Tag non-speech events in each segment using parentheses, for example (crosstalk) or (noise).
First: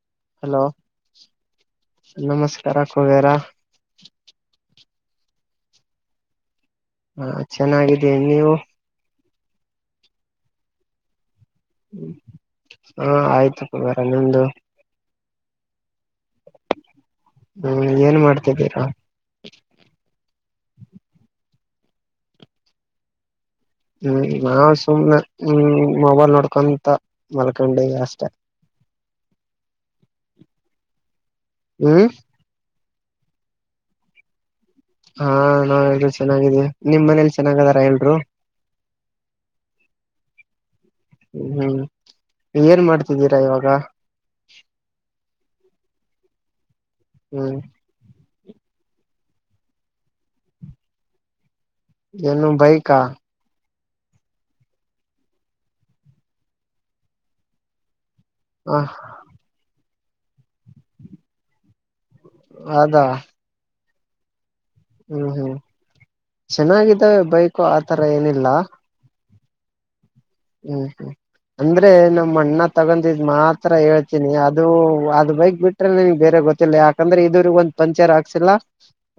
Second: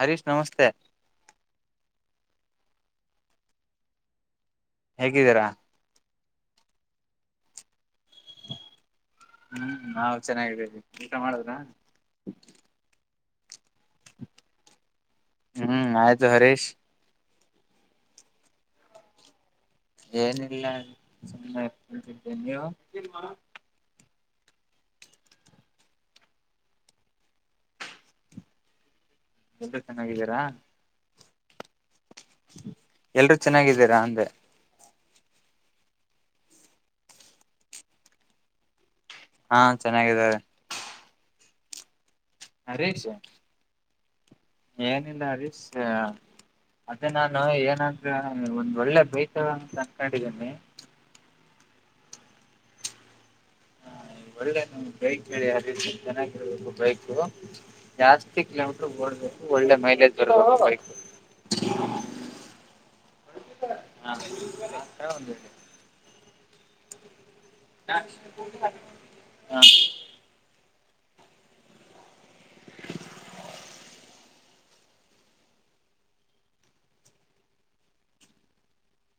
Harish hello ನಮಸ್ತೆ ನಮಸ್ಕಾರ ಕುಬೇರ ಹೇಗಿದ್ದೀರಾ ಚೆನ್ನಾಗಿದ್ದೀನಿ ನೀವು ನಾವು ಚೆನ್ನಾಗಿದ್ದೇವೆ--ಮಾಡಿದ್ರಾ ಆಯ್ತಪ್ಪ ನಿಂದು ಆಯ್ತು ಹರೀಶ್ ಹ್ಮ್ ಏನ್ ಮಾಡ್ತಾ ಇದ್ದೀರಾ ಏನಿಲ್ಲ ಅಣ್ಣ ಸುಮ್ನೆ ಕುಂತಿದೀವಿ ನೀವು ನಾವು ಸುಮ್ನೆ ಹ್ಮ್ ಮೊಬೈಲ್ ನೋಡ್ಕೊಂತ ಮಲ್ಕೊಂಡಿದ್ದೀನಿ ಅಷ್ಟೇ ಎಲ್ಲರೂ ಚೆನ್ನಾಗಿದ್ದೀರಾ ಹ್ ಎಲ್ಲರೂ ಚೆನ್ನಾಗಿದ್ದೀರಅಂದೇ ಹ್ಮ್ ನಾವ್ ಎಲ್ಲರೂ ಚೆನ್ನಾಗಿದ್ದೀವಿ ನಿಮ್ಮನೆಯಲ್ಲಿ ಚೆನ್ನಾಗಿದ್ದಾರ ಎಲ್ಲರೂ ಹ್ಮ್ ಚೆನ್ನಾಗಿದ್ದಾರೆ ಹ್ಮ್ ಏನ್ ಹರೀಶ್ ಮಾಡ್ತಿದ್ದೀರಾ ಇವಾಗ ಏನಿಲ್ಲ ಹರೀಶ್ ಅದೇ ನಾನು ಹ್ಮ್ ಏನಂತ ಒಂದು ಒಳ್ಳೆ ಬೈಕ್ಆದಅನ್ಕೊಂಡಿದಿನಿ ಏನೋ ಬೈಕ್ ಒಂದು ಒಳ್ಳೆ ಬೈಕ್ ಕೇಳಿ ಯಾರ್ಬಲಿನು ಚೆನ್ನಾಗಿದ್ದೇನೆ ಬೈಕ್ಗಳು ಜಾಸ್ತಿ ಹ ಕಿಲೋಮೀಟರ್ ಕೊಡಬೇಕು ಒಳ್ಳೆ ಮೈಲೇಜ್ ರಾಯಲ್ ಫೈಟ್ ಹೌದಾ ಹ್ಮ್ ಹೂ ಹೂ ಚೆನ್ನಾಗಿದೆಯಾಅಲ್ಲ ಬೈಕು ಆತರ ಏನೂ ಇಲ್ಲ ಹ್ಮ್ ಹು ಹುಂ ಅಂದ್ರೆ ನಮ್ಮಣ್ಣ ತಗೊಂಡಿದ್ ಮಾತ್ರ ಹೇಳ್ತೀನಿ ಅದು ಅದು ಬೈಕ್ ಬಿಟ್ರೆ ಬೇರೆ ಯಾವುದೂ ಗೊತ್ತಿಲ್ಲ ಯಾಕಂದ್ರೆ ಇದುವರೆಗೂ ಪಂಚರ್ ಹಾಕ್ಸಿಲ್ಲ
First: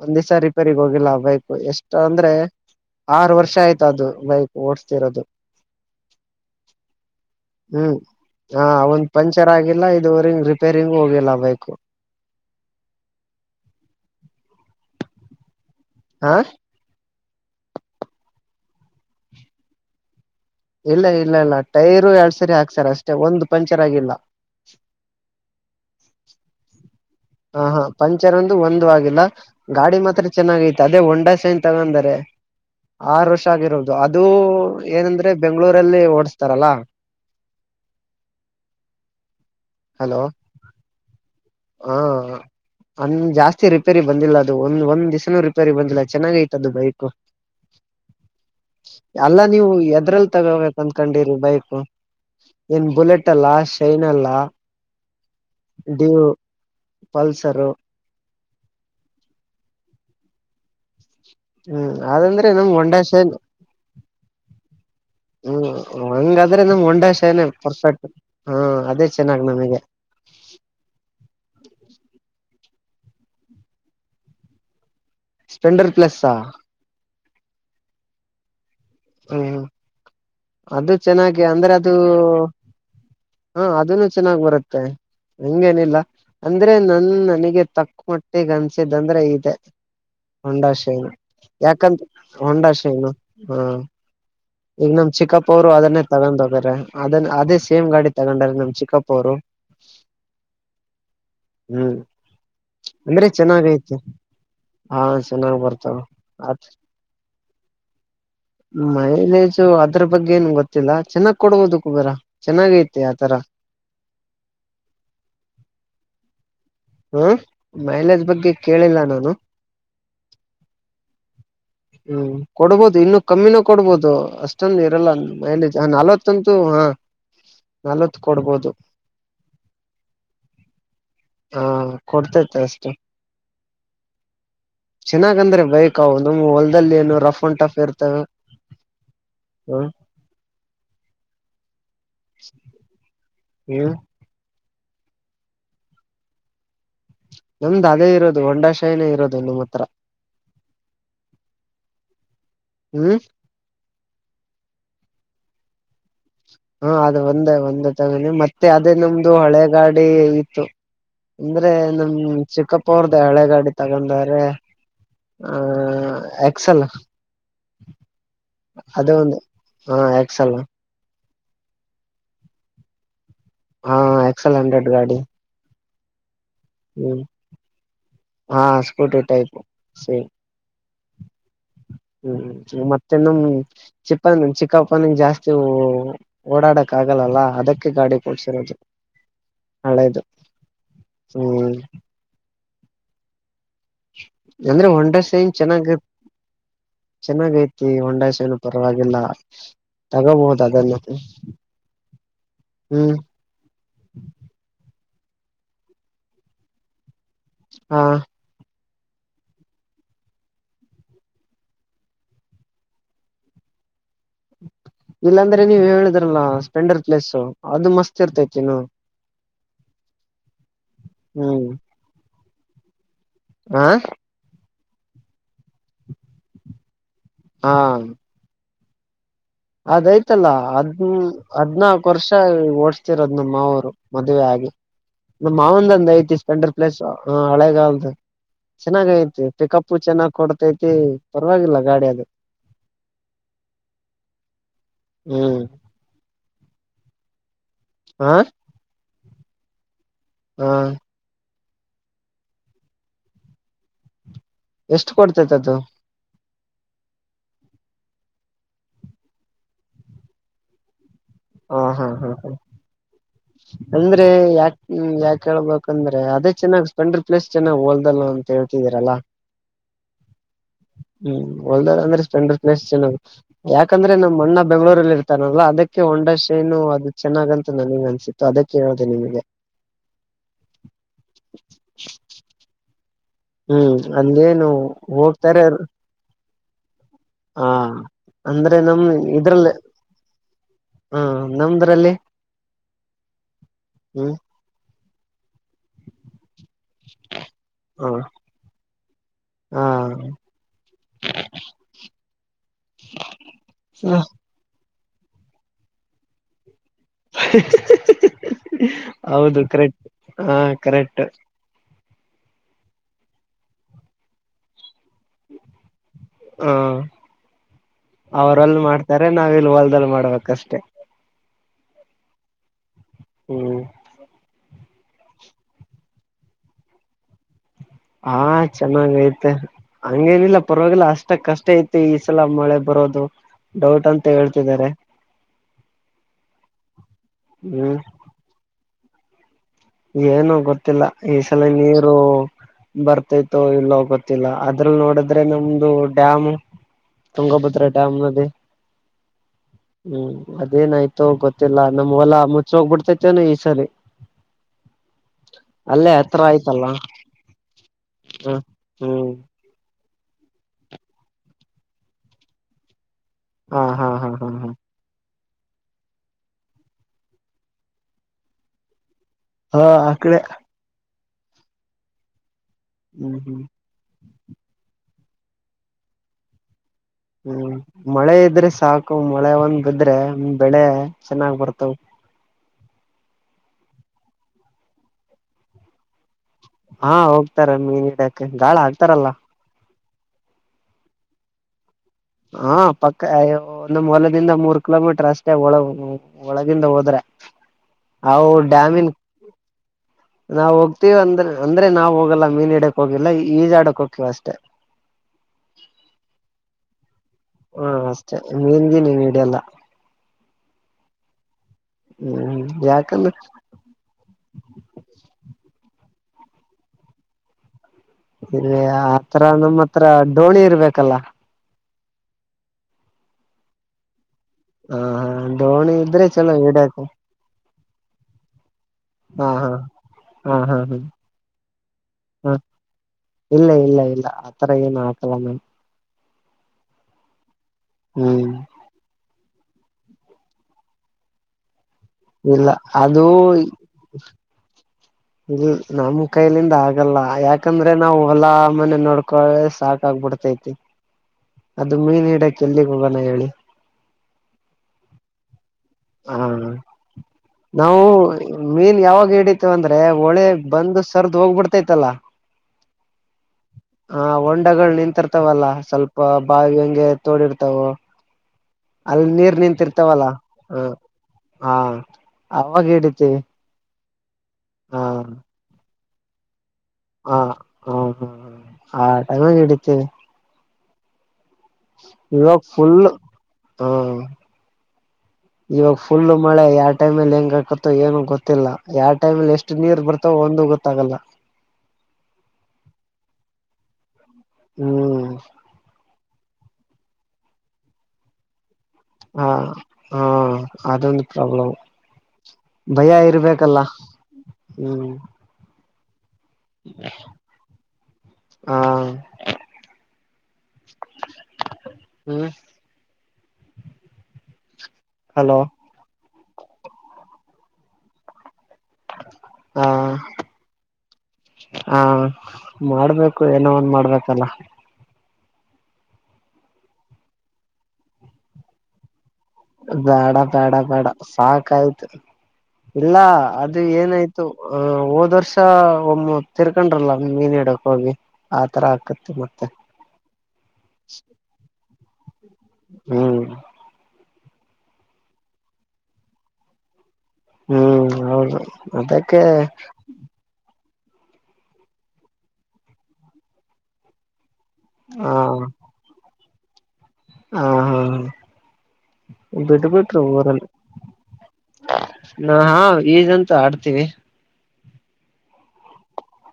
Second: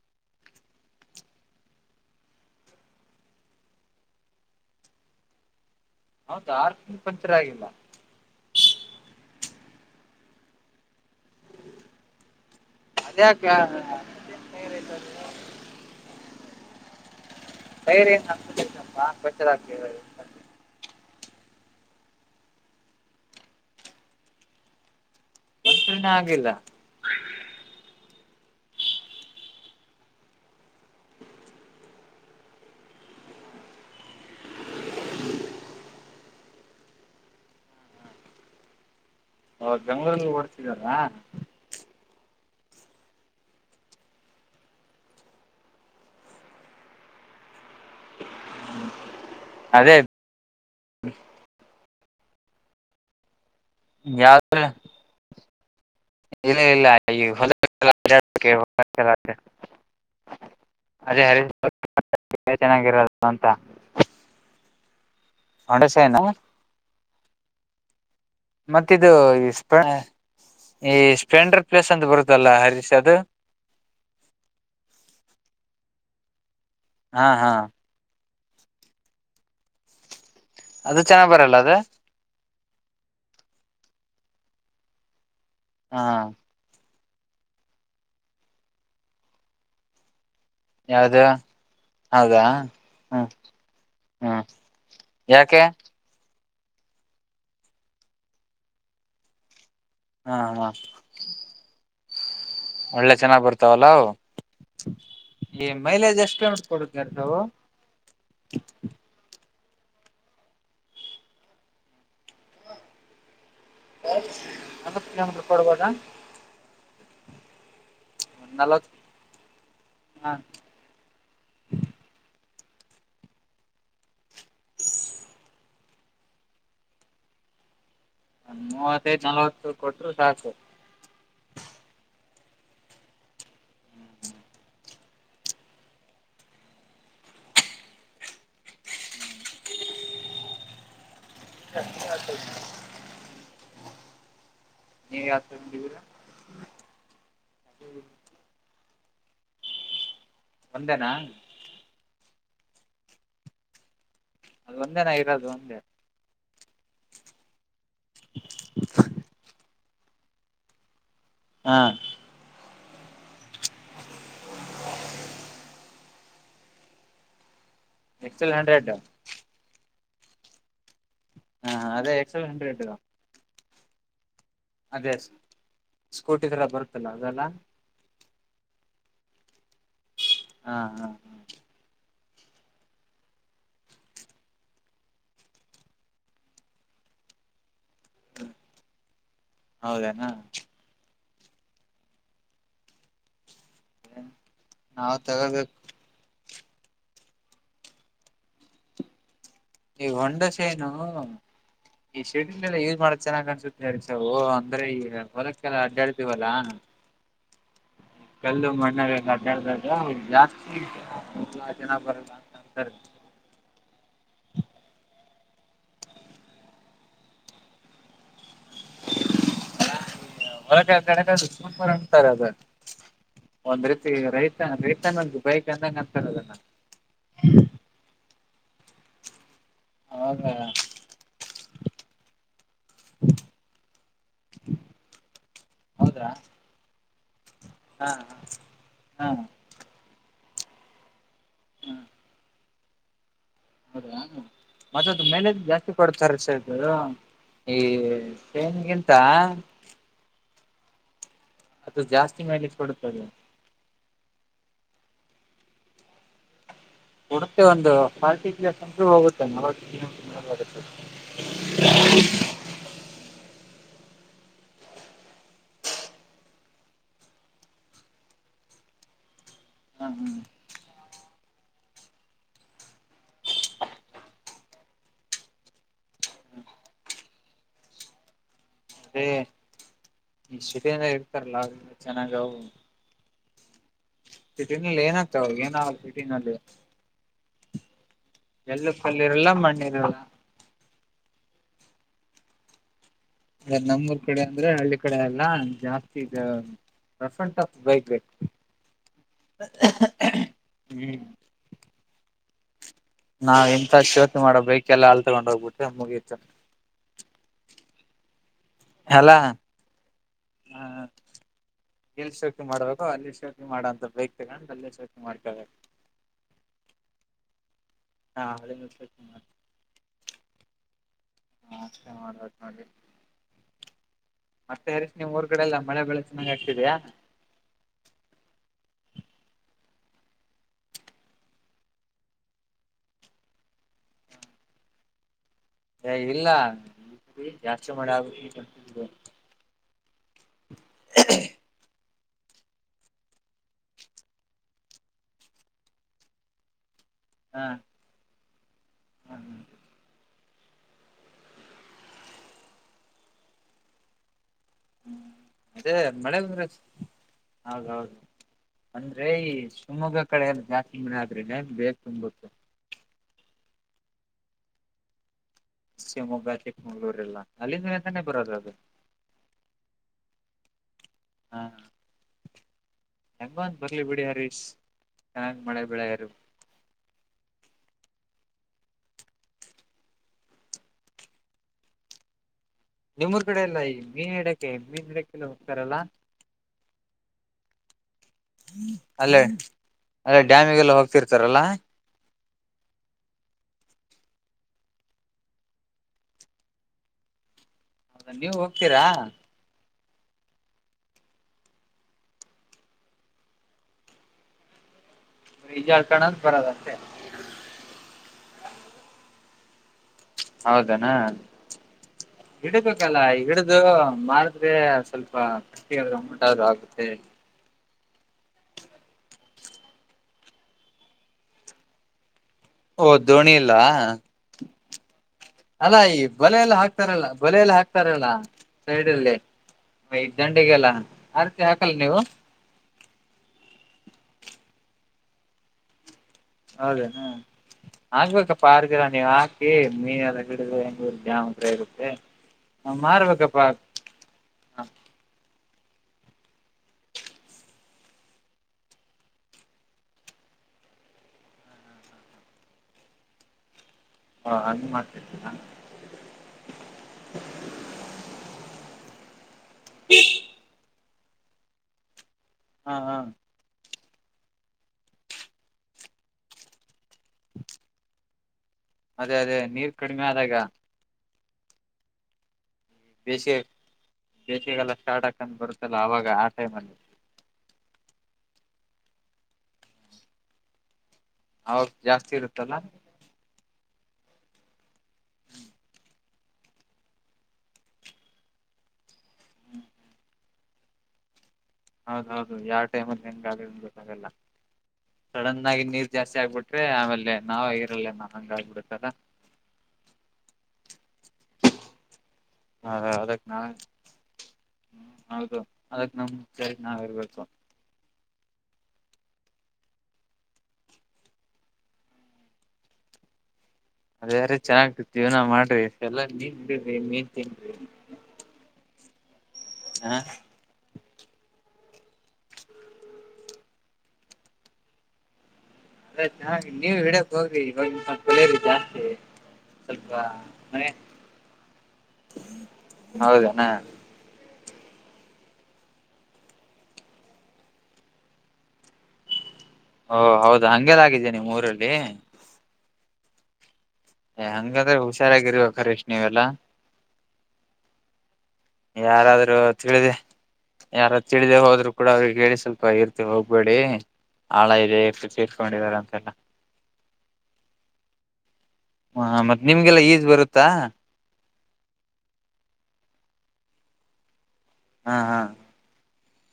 ಒಂದು ಸಾರಿ ರಿಪೇರಿ ಹೋಗಿಲ್ಲ ಆ ಬೈಕ್ ಇಷ್ಟು ಅಂದ್ರೆ ಆರು ವರ್ಷ ಆಯ್ತು ಓಡಿಸ್ತಿರೋದು ಆರು ತಿಂಗಳ ಪಂಚರ್ ಆಗಿಲ್ವಾ ಹ್ಮ್ ಒಂದು ಪಂಚರ್ ಆಗಿಲ್ಲ ಇದುವರೆಗೂ ರಿಪೀರ್ಗೂ ಹೋಗಿಲ್ಲ ಅದು ಯಾಕೆ ಹಾ ಟೈರ್ ಏನು ಹೊಸದಾಕ್ಸಿಲ್ವಾ ಇಲ್ಲ ಇಲ್ಲ ಟೈರ್ ಎರಡು ಸಲಿ ಹಾಕಿಸಿದ್ದಾರೆ ಒಂದು ಸಾರಿ ಪಂಚರ್ ಆಗಿಲ್ಲ ಏನು ಆಗಿಲ್ಲ ಹ್ಮ್ ಹ ಪಂಚರ್ಅಂತೂ ಒಂದು ಆಗಿಲ್ಲ ಗಾಡಿ ಮಾತ್ರ ಚೆನ್ನಾಗೈತೆ ಅದೇ ಹೋಂಡಾ ಶೈನ್ ತಗೊಂಡಿದ್ದಾರೆ ಆರು ವರ್ಷ ಆಗಿರೋದು ಅದು ಏನಂದ್ರೆ ಬೆಂಗಳೂರಲ್ಲಿ ಓಡಿಸ್ತಾರಲ್ಲ ಬೆಂಗಳೂರಲ್ಲಿ ಓಡಿಸ್ತಇದರ ಹ್ಮ್ ಜಾಸ್ತಿ ರಿಪೇರಿಗೆ ಬಂದಿಲ್ಲ ಅದು ಒಂದು ಒಂದು ದಿವಸನೂ ರಿಪೇರಿಗೆ ಬಂದಿಲ್ಲ ಚೆನ್ನಾಗಿದೆ ಬೈಕು ಅಲ್ಲ ನೀವು ಅದೇ ಎದ್ರಲ್ಲಿ ತಗೊಳ್ಳಬೇಕು ಅನ್ಕೊಂಡಿರೋದು ಬೈಕು ಒಂದು ಬುಲೆಟ್ ಅಲ್ಲಿ ಲಾಸ್ಟ ಫೈನಲ್ ಆ ಯಾವ್ದ ದೇವು ಇಲ್ಲ ಇಲ್ಲ ಹೊಲಕ್ಕೆ ಅದೇ ಹ್ಮ್ ಅದಂದ್ರೆ ನಮ್ ಹೊಂಡಾ ಚೆನ್ನಾಗಿರಲ್ಲ ಶೈನ್ ಅಂತ ಹೊಂಡಾ ಹ್ಮ್ ಶೈನ್ ಹಂಗಾದ್ರೆ ನಮ್ ಹೊಂಡಾಷೆನೆೇ ಪರ್ಫೆಕ್ಟ್ ಹಾ ಅದೇ ಮತ್ತಿದು ಚೆನ್ನಾಗ್ ಈ ಸ್ಪ ನಮಗೆ ಏ ಸ್ಪ್ಲೆಂಡರ್ ಪ್ಲೇಸ್ ಅಂತ ಬರುತ್ತಲ್ಲ ಹರಿ ಷದ ಸ್ಪ್ಲೆಂಡರ್ ಪ್ಲಸ್ ಹಾ ಹಾ ಹ್ಮ ಅದು ಚೆನ್ನಾಗಿ ಅಂದರೆ ಅದು ಹ್ಮ ಅದನ್ನು ಚೆನ್ನಾಗಿ ಬರುತ್ತೆ ನಂಗೇನಿಲ್ಲ ಹಾ ಅಂದ್ರೆ ನನ್ ನನಗೆ ತಕ್ಕ ಮಟ್ಟಿಗೆ ಅನ್ಸಿದ್ದಂದ್ರೆ ಇದೆ ಹೊಂಡಾಷೆ ಏನು ಯಾವ್ದು ಯಾಕಂತ ಹೌದಾ ಹೊಂಡಾಷೆ ಏನು ಹ್ಮ್ ಹಾ ಹ್ಮ್ ಈಗ ನ (inaudible) ಯಾಕೆ ಚಿಕ್ಕಪ್ಪೋರು ಅದನ್ನೇ ತಗ ೊಂದ ಹೋಗ್ರ ಅದನ್ ಅದೇ ಸೇಮ್ ಗಾಡಿ ತಗೊಂಡ್ರ ನಮ್ ಚಿಕ್ಕಪ್ಪರು ಹಾ ಹ ಹ್ಮ್ ಅಂದ್ರೆ ಚೆನ್ನಾಗೈತೆ ಹಾ ಚೆನ್ನಾಗ್ ಈ ಬರ್ತಾವ ಮೈಲೇಜ್ ಎಷ್ಟು ಕಿಲೋಮೀಟರ್ ಕೊಡುತ್ತೆ ಅದು ಮೈಲೇಜ್ ದು ಅದರ ಬಗ್ಗೆ ಏನ್ ಗೊತ್ತಿಲ್ಲ ಚೆನ್ನಾಗ್ ಕೊಡಬೋದಕ್ಕಬರ ಚನ್ನಾಗೈತಿ ಆತರ ಎಂಬತ್ತು ಕಿಲೋಮೀಟರ್ ಕೊಡ್ಬೋಡಾ ಹ್ಮ ಮೈಲೇಜ್ ಬಗ್ಗೆ ಕೇಳಿಲ್ಲ ನಾನು ಹ ಹ್ಮ್ ಕೊಡ್ಬೋದು ಇನ್ನು ಕಮ್ಮಿನೂ ಕೊಡ್ಬೋದು ಅಷ್ಟೊಂದು ಇರಲ್ಲ ಮನಜ ಹಾ ನಲ್ವತ್ತಂತೂ ಹಾ ನಲ್ವತ್ ಕೊಡ್ಬೋದು ಮೂವತ್ತೈದ್ ನಲ್ವತ್ತು ಕೊಟ್ರು ಸಾಕು ಹಾ ಕೊಡ್ತೈತಿ ಅಷ್ಟೇ ಚೆನ್ನಾಗ ಅಂದ್ರೆ ಬೈಕ್ ಹೊಲ್ದಲ್ಲಿ ಏನು ರಫ್ ಅಂಡ್ ಟಫ್ ಇರ್ತವೆ ಹ್ಮ (inaudible) ಹ್ಮ ನೀವ ಯಾವತೀರ ನಮ್ದು ಅದೇ ಇರೋದು ಹೊಂಡ ಚೈನೆ ಇರೋದು ನಿಮ್ಮ ಹತ್ರ ಒಂದೇನಾ ಹ್ಮ್ ಅದ ಒಂದೇನ ಇರೋದು ಅಂದೇ ಹೂಂ ಅದು ಒಂದೇ ಒಂದೆ ತಗೊಂಡೆ ಮತ್ತೆ ಅದೇ ನಂಬ್ದು ಹಳೆ ಗಾಡಿ ಇತ್ತು ಅಂದ್ರೆ ನಮ್ಮ ಚಿಕ್ಕಪ್ ಹಳೆ ಗಾಡಿ ತಗೊಂಡಿದ್ದಾರೆ ಎಕ್ಸೆಲ್ ಎಕ್ಸೆಲ್ ಹಂಡ್ರೆಡ್ ಹಾ ಎಕ್ಸೆಲ್ ಅದೇ ಎಲ್ ಹಂಡ್ರೆಡ್ ಹ ಎಕ್ಸಲ್ ಹಂಡ್ರೆಡ್ ಗಾಡಿ ಅದೇ ಹ್ಮ್ ಅಲ್ಲ ಹಾ ಸ್ಕೂಟಿ ಟೈಪ್ ಸೇಮ್ (unintelligible) ನಮ್ ಚಿಕ್ಕಪ್ಪನಿಗೆ ಜಾಸ್ತಿ ಓಡಾಳ್ಳು ಆಗೋದಿಲ್ಲ ಅದಕ್ಕೆ ಗಾಡಿ ಕೊಡುತ್ತಿರುವುದು ಹಳೆದು ಹೌದೇನಾ (unintelligible) ನಾವ್ ಹೋಂಡಾ ಶೈನ್ ತಗೋಬೇಕು ಚೆನ್ನಾಗಿರುತ್ತೆ ಚೆನ್ನಾಗೈತಿ ಹೋಂಡಾ ಶೈನ್ ಪರವಾಗಿಲ್ಲ ಹೀಗೂ ಹೋಂಡಾ ತಗೋಬಹುದು ಅದನ್ನ ಶೈನ್--ಅಂದ್ರೆ ಹ್ಮ್ ಹೊಲಕ್ಕೆಲ್ಲ ಅಡ್ಡ ಆಡ್ತಿವಲ್ಲ ಹಾ ಕಲ್ಲು ಮಣ್ಣು ಜಾಸ್ತಿ (inaudible) ಇಲ್ಲಾಂದ್ರೆ ನೀವು ಹೇಳಿದ್ರಲ್ಲ ಸ್ಪ್ಲೆಂಡರ್ ಪ್ಲಸ್ ಅದು ಮಸ್ತ್ ಇರ್ತಾಯಿತಿ ಹ್ಮ್ (unintelligible) ಹ ಒಂದು ರೀತಿ (unintelligible) ಆ ಅವಾಗ ಅದಯ್ತಲ್ಲ ಹದಿನಾಲ್ಕು ವರ್ಷ ಓಡುಸ್ತಾ ಇರೋದು ನಮ್ಮವರು ಮದುವೆಯಾಗಿ ನಮ್ಮವಂದು ಒಂದು ಹೌದಾ ಐತಿ ಸ್ಪ್ಲೆಂಡರ್ ಪ್ಲಸ್ ಹಾ ಮಳೆಗಾಲದು ಹಾ ಚನ್ನಾಗಿದೆ ಹಾ ಪಿಕಪ್ ಉ ಚೆನ್ನಾಗಿ ಕೊಡುತ್ತೆ (inaudible) ಪರ್ವಾಗಿಲ್ಲ ಗಾಡಿಯದು ಹೌದೇನು (inaudible) ಹ್ಮ್ ಹ (unintelligible) (unintelligible) (unintelligible) ಹ್ಮ ಅದು ಜಾಸ್ತಿ ಮೈಲೇಜ್ ಕೊಡುತ್ತದೆ. ಎಷ್ಟು ಕೊಡತೈತದು ಕೊಡುತ್ತೆ ಒಂದು ಫಾರ್ಟಿ ಪ್ಲಸ್ ಅಂದೂ ಹೋಗುತ್ತೆ ಹಾ ಹಾ ಹಾ ಹಾ ಅಂದ್ರೆ ಯಾಕ್ ಯಾಕ ಹೇಳ್ಬೇಕಂದ್ರೆ ಅದೇ ಚೆನ್ನಾಗ್ ಸ್ಪೆಂಡ್ರರ್ ಪ್ಲೇಸ್ ಚೆನ್ನಾಗ್ ಹೋಲ್ದಲ್ಲ ಅಂತ ಹೇಳ್ತಿದೀರಲ್ಲ ಹಾ ಹಾ ಹ್ಮ್ ಹೊಲದಲ್ಲಿ ಅಂದ್ರೆ ಸ್ಪೆಂಡರ್ ಪ್ಲೇಸ್ ಚೆನ್ ಯಾಕಂದ್ರೆ ನಮ್ ಅಣ್ಣ ಬೆಂಗಳೂರಲ್ಲಿ ಇರ್ತಾರಲ್ಲ ಅದಕ್ಕೆ ಹೋಂಡಾ ಶೈನು ಅದು ಚೆನ್ನಾಗಂತ ನನಗೆ ಅನ್ಸಿತ್ತು ಅದಕ್ಕೆ ಹೇಳ್ದೆ ಅದೇ ನಿಮಗೆ ಈ ಸಿಟಿಯಲ್ಲಿ ಇರ್ತಾರಲ್ಲಅವರಿಗೆ ಚೆನ್ನಾಗವು ಹ್ಮ್ ಅಲ್ಲೇನು ಸಿಟಿನಲ್ಲಿ ಏನಾಗ್ತಾವಾಗ ಹೋಗ್ತಾರೆ ಏನಾಗಲ್ಲ ಸಿಟಿನಲ್ಲಿ ಹಾ ಅಂದ್ರೆ ಎಲ್ಲ ನಮ ಕಲ್ಲಿರಲ್ಲ ಇದ್ರಲ್ಲಿ ಮಣ್ಣಿರಲ್ಲ ಹಾ ನಮ್ದರಲ್ಲಿ ನಮ್ಮೂರ್ ಕಡೆ ಅಂದ್ರೆ ಹಳ್ಳಿ ಕಡೆ ಎಲ್ಲಾ ಜಾಸ್ತಿ ರಫ್ ಅಂಡ್ ಟಫ್ ಹ ಬೈಕಬೇಕು ಹಾ ಹ್ಮ್ ನಾವ್ ಎಂತ ಶೋಕಿ ಮಾಡೋ ಬೈಕ್ ಕ್ಕೆಲ್ಲಾಲ್ ಅಲ್ ತಗೊಂಡೆಲ್ಲ ಹೋಗ್ಬಿಟ್ರೆ ಮುಗೀತು (unintelligible) ಅಲ್ಲಾ ಹೌದು ಕರೆಟ್ ಹಾ ಕರೆಕ್ಟ್ ಎಲ್ ಶೋಕಿ ಮಾಡ್ಬೇಕು ಅಲ್ಲಿ ಶೋಕಿ ಮಾಡಂತ ಬೈಕ್ ತಗೊಂಡು ಅಲ್ಲೇ ಶೋಕಿ ಮಾಡ್ಕೋಬೇಕು ಹಾ ಹಾ ಅದ ಅವ್ರಲ್ಲಿ ಮಾಡ್ತಾರೆ ನಾವಿಲ್ ಹೊಲ್ದಲ್ಲಿ ಮಾಡ್ಬೇಕಷ್ಟೆ. ಹಾ ಅಷ್ಟೇ ಮಾಡ್ಬೇಕ್ ನೋಡಿ. ಹ್ಮ್ ಮತ್ತೆ ಹರಿಶ್ ನೀಮ್ ಊರ್ ಕಡೆಲ್ಲ ಮಳೆ ಬೆಳೆ ಚೆನ್ನಾಗ್ ಆಗ್ತಿದ್ಯಾ? ಹಾ ಚೆನ್ನಾಗೈತೆ ಹಂಗೇನಿಲ್ಲ ಪರವಾಗಿಲ್ಲ ಅಷ್ಟಕ್ಕಷ್ಟೇ ಐತಿ ಈಸಲ ಮಳೆ ಬರೋದು ಡೌಟ್ ಅಂತ ಹೇಳ್ತಿದ್ದಾರೆ. ಏ ಇಲ್ಲ (unintelligible) ಜಾಸ್ತಿ ಹ್ಮ್ ಮಳೆಯಾಗುತ್ತೆ (unintelligible) ಏನು ಗೊತ್ತಿಲ್ಲ ಈ ಸಲ ನೀರ್ ರು ಬರ್ತೈತೋ ಇಲ್ಲೋ ಗೊತ್ತಿಲ್ಲ ಅದ್ರಲ್ಲಿ ನೋಡಿದ್ರೆ ನಮ್ದು ಡ್ಯಾಮು ಹಾ ತುಂಗಭದ್ರಾ ಡ್ಯಾಮ್ ನದಿ ಹ್ಮ್ ಅದೇನಾಯ್ತೊ ಗೊತ್ತಿಲ್ಲ ನಮ್ ಹೊಲ ಮುಚ್ಚಿ ಹೋಗಿಬಿಡ್ತೈತೇನೋ ಈ ಸಲಿ ಅದೇ ಮಳೆ ಬರೋಚ್ ಆಯ್ತಲ್ಲ ಹೌದು ಹೌದು ಹ ಅಂದ್ರೆ ಹ್ಮ್ ಈ ಶಿಮೊಗ್ಗ ಕಡೆ ಎಲ್ಲಾ ಜಾಸ್ತಿ ಮಳೆಯಾದ್ರೆ ಡ್ಯಾಮ್ ಬೇಗ್ ತುಂಬುತ್ತೆ. ಹಾ ಹಾ ಹಾ ಹ. ಶಿವಮೊಗ್ಗ ಚಿಕ್ಕಮಂಗಳೂರ್ ಇಲ್ಲ ಅಲ್ಲಿಂದ ತಾನೇ ಬರೋದು ಅದು ಹಾ ಆ ಕಡೆ ಹಾ ಹ್ಮ್ ಹೆಂಗೋ ಹ್ಮ್ ಒಂದ ಬರ್ಲಿಬಿಡಿ ಹರೀಶ್ ಚೆನ್ನಾಗಿ ಮಳೆ ಬೆಳೆಯರು ಹ್ಮ್ ಮಳೆ ಇದ್ರೆ ಸಾಕು ಮಳೆ ಒಂದಿದ್ರೆ ಬೆಳೆ ಚೆನ್ನಾಗಿ ಬರುತಾವು ನಿಮ್ಮೂರ್ ಕಡೆಯಲ್ಲ ಈ ಮೀನ ಹಿಡಿಯಕ್ಕೆ ಮೀನ ಹಿಡಿಯಕ್ಕೆಲ್ಲ ಹೋಗ್ತಾರಲ್ಲ ಹಾ ಹೋಗ್ತಾರೆ ಮೀನು ಹಿಡಿಯಕ್ಕೆ ಹಲೋ ಅದೇ ಡ್ಯಾಮಿಗೆಲ್ಲ ಹೋಗ್ತೀರಿ (unintelligible) ಹಾ ಪಕ್ಕ ಅಯ್ಯೋ ನಮ್ ಹೊಲದಿಂದ ಮೂರು ಕಿ. ಮೀ ಅಷ್ಟೇ ಒಳಗಿಂದ ಹೋದರೆ ನೀವು ಹೋಗ್ತೀರಾ ನಾವು ಹೋಗ್ತಿವಿ ಅಂದ್ರೆ ನಾ ಹೋಗಲ್ಲ ಮೀನು ಹಿಡಿಯಕ್ಕೆ ಹೋಗಿಲ್ಲ ಈಜಾಡಕ್ಕೆ ಹೋಗುತ್ತಿವೆ ಅಷ್ಟೇ ಈಜಾಡಿಕೊಂಡು ಬರೋದಷ್ಟೇ ಹಾ ಅಷ್ಟೇ ಮೀನುಗೀನ ಏನು ಹಿಡಿಯಲ್ಲ ಹೌದೇನು ಹ್ಮ್ ಹಿಡಿಬೇಕಲ್ಲ ಯಾಕಂದ್ರ ಹಿಡಿದು ಮಾರಿದರೆ ಸ್ವಲ್ಪ ಆಗುತ್ತೆ ಆ ತರಹ ನಮ್ಮತ್ರ ಡೋಣಿ ಇರಬೇಕಲ್ಲ ಓ ದೋಣಿ ಇಲ್ಲಾ ಹ ಹಾ ದೋಣಿ ಅಲ್ಲ ಈ ಇದ್ರೆ ಚಲೋ ಬಲೆಯಲ್ಲ ಇಡಕ ಹಾಕ್ತಾರಲ್ಲ ಸೈಡಲ್ಲಿ ಹಾ ಹಾ ಈ ಹಾ ಹಾ ದಂಡಿಗಲ್ಲ ಹಾ ಅದಕ್ಕೆ ಹಾಕಲ್ಲ ನೀವು ಹಾ ಇಲ್ಲ ಇಲ್ಲ ಇಲ್ಲ ಆತರ ಏನು ಹಾಕಲ್ಲ ನಾವು ಹೌದೇನು ಹ್ಮ್ ಹಾಕ್ಬೇಕಪ್ಪ ಆರ್ಗೆರಾ ನೀವು (unintelligible) ಇಲ್ಲ ನಾವ್ ಅದೂ ಮಾರ್ಬೇಕಪ್ಪಾ ನಮ್ ಕೈಲಿಂದ ಆಗಲ್ಲ ಯಾಕಂದ್ರೆ ನಾವು ಹೊಲ ಮನೆ ನೋಡಿಕೊಳ್ಳುವುದೇ ಸಾಕಾಗ್ಬಿಡ್ತೈತಿ ಅದು ಮೀನ್ ಹಿಡಿಯೋಕೆ ಎಲ್ಲಿಗೆ ಹೋಗೋಣ ಹೇಳಿ ಹಾ ಹಂಗ ಮಾಡುತ್ತಿದ್ದೀರಾ ಅ ಹಾ ನಾವು ಮೀನ್ ಯಾವಾಗ (unintelligible) ಅಂದ್ರೆ ಹೊಳೆ ಬಂದು ಹರದು ಹೋಗ್ ಬಿಡ್ತೈತಲ್ಲ ಹಾ ಹಾ ಹಾ ವಂಡಗಳು ನಿಂತಿರುತ್ತವಲ್ಲ ಸ್ವಲ್ಪ ಬಾವಿ ಹಂಗೆ ತೋಡಿರ್ತಾವು ಅದೇ ಅದೇ ನೀರು ಕಡಿಮೆ ಆದಾಗ ಹ ಹಾ ಅವಾಗ ಹಿಡಿತೀವಿ ಬೇಸಿಗೆಕಾಲ ಸ್ಟಾರ್ಟ್ (unintelligible) ಅದಾವಾಗ ಆ ಟೈಮಲ್ಲಿ (unintelligible) ಆ ಆಹಾ-ಹ ಆ (unintelligible) ಅವ್ರ್ದ ಜಾಸ್ತಿ ಇರತ್ತಲ್ಲಾ ಹ-ಅ ಇವಾಗ್ ಫುಲ್ ಮಳೆ ಯಾವ್ ಟೈಮಲ್ಲಿ ಹೆಂಗಕ್ಕೈತೋ ಏನೋ ಗೊತ್ತಿಲ್ಲ. ಯಾ ಟೈಮಲಿ ಎಷ್ಟ್ ನೀರ್ ಬರ್ತಾವು ಒಂ ದೂ ಗೊತ್ತಾಗಲ್ಲ ಹೌದೌದು ಯಾವ್ ಟೈಮಲ್ ಹೆಂಗ್ ಆಗತ್ತಂತ ಗೊತ್ತಾಗಲ್ಲ ಹ್ಮ್ ಸಡನ್ನಾಗಿ ನೀರ್ ಜಾಸ್ತಿ ಆಗ್ಬಿಟ್ (unintelligible) ನಾವೇ ಇರಲ್ಲೇನ್ ಅನ್ನಂಗಾಗ್ಬಿಡುತ್ತೆ ಹಾ - ಆ ಅದೊಂದ್ ಪ್ರಾಬ್ಲಂ ಹೌದ ಭಯ ಅದಕ್ ನಾವ್ ಇರ್ಬೇಕಲ್ಲ ಊಂ ಹೌದು ಅದಕ್ ನಮ್ ಸರಿ (unintelligible) ಆ ಹೂಂ (unintelligible) ಜೀವನ ಮಾಡ್ರಿ (unintelligible) ನಿಮ್ಗ ಬೇಕಾಗೈತಿ ನೀವ್ ತಿನ್ರಿ ಹಾ ಹ ಹಾ ಮಾಡ್ಬೇಕು ಏನೋ ಒಂದ್ ಮಾಡ್ಬೇಕಲ್ಲ ಅದೇ ಸಾರ್ ನೀವು ವಿಡಿಯೋ ತಗೋರಿ (inaudible) ಜಾಸ್ತಿ ಸ್ವಲ್ಪ ಬ್ಯಾಡ ಬ್ಯಾಡ ಮನೆ ಬ್ಯಾಡ ಸಾಕಾಯ್ತು ಇಲ್ಲ ಹೌದನಾ ಅದು ಏನಾಯ್ತು ಅ ಹೋದ್ ವರ್ಷ ಒಮ್ ತೀರ್ಕೊಂಡ್ರಲ್ಲ ಮೀನ್ ಹಿಡ್ಯಕ್ ಹೋಗಿ ಆ ಥರ ಅಕ್ಕೈತಿ ಮ ಓ ಹೌದ ಹಂಗೆಲ್ಲಾ ಅಗಿದ್ಯ ನಿಮ್ ಊರಲ್ಲಿ ಹೂಂ ಎ ಹಂಗಾದ್ರೆ ಹುಷಾರಾಗಿ (inaudible) ನೀವೆಲ್ಲಾ ಹೂಂ ಹೌದು ಅದಕ್ಕೆ ಯಾರಾದ್ರೂ ತಿಳಿದೆ ಯಾರಾದ್ರೂ ತಿಳಿದೆ ಹೋದ್ರು ಕೂಡ ಅವರಿಗೆ ಹೇಳಿ ಸ್ವಲ್ಪ ಇರ್ತೀವಿ ಹೋಗ್ಬೇಡಿ ಆಳ ಇದೆ (unintelligible) ಇದಾರಂತೆಲ್ಲಾ ಆಹಾ-ಹ ಹ ಮತ್ ನಿಮ್ಗೆಲ್ಲಾ ಬಿಟ್ಬಿಟ್ರು ಈಜ್ ಬರುತ್ತಾ ಊರಲ್ಲಿ ನಾ-ವ್ ಈಜಂತು ಆಡ್ತೀವಿ ಹಾ-ಹಾ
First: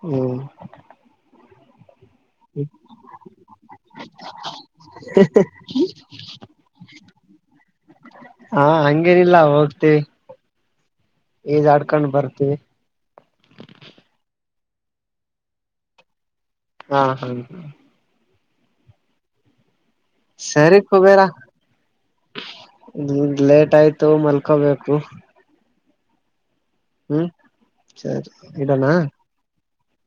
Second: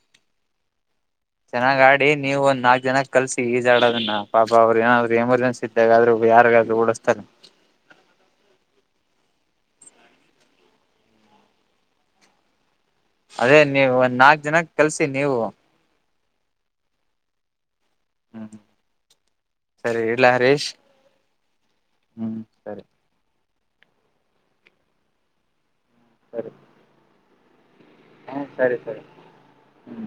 ಹೂಂ ಚೆನ್ನಾಗಾಡ್ ಲೇ ನೀವೊಂದ್ ನಾಲ್ಕ್ ಜನಕ್ ಕಲ್ಸಿ ಈಜಾಡದನ್ನ ಪಾಪ ಅವ್ರು ಏನಾದ್ರು ಎಮರ್ಜೆನ್ಸಿ ಇದ್ದಾಗಾದ್ರು ಯಾರ್ಗಾದ್ರು ಉಳಸ್ತಾರೆ ಏನಿಲ್ಲ ಹೊರಡ್ತೀವಿ ಈಜಾಡ್ಕೊಂಡ್ ಬರ್ತೀವಿ ಅದೇ ನೀವೊಂದ್ ನಾಲ್ಕ್ ಜನಕ್ ಕಲ್ಸಿ ನೀವು ಹಾ ಹಾ ಹ. ಹಮ್. ಸರಿ ಕುಬೇರ. ಹ್ಮ್ ಸರಿ (unintelligible) ಆಯ್ತು ಮಲ್ಕೋಬೇಕು. ಹಮ್ ಸರಿ. ಹಮ್. ಸರಿ ಹ್ಮ ಸರಿ ಇಡೋಣ. ಸರಿ ಹ್ಮ್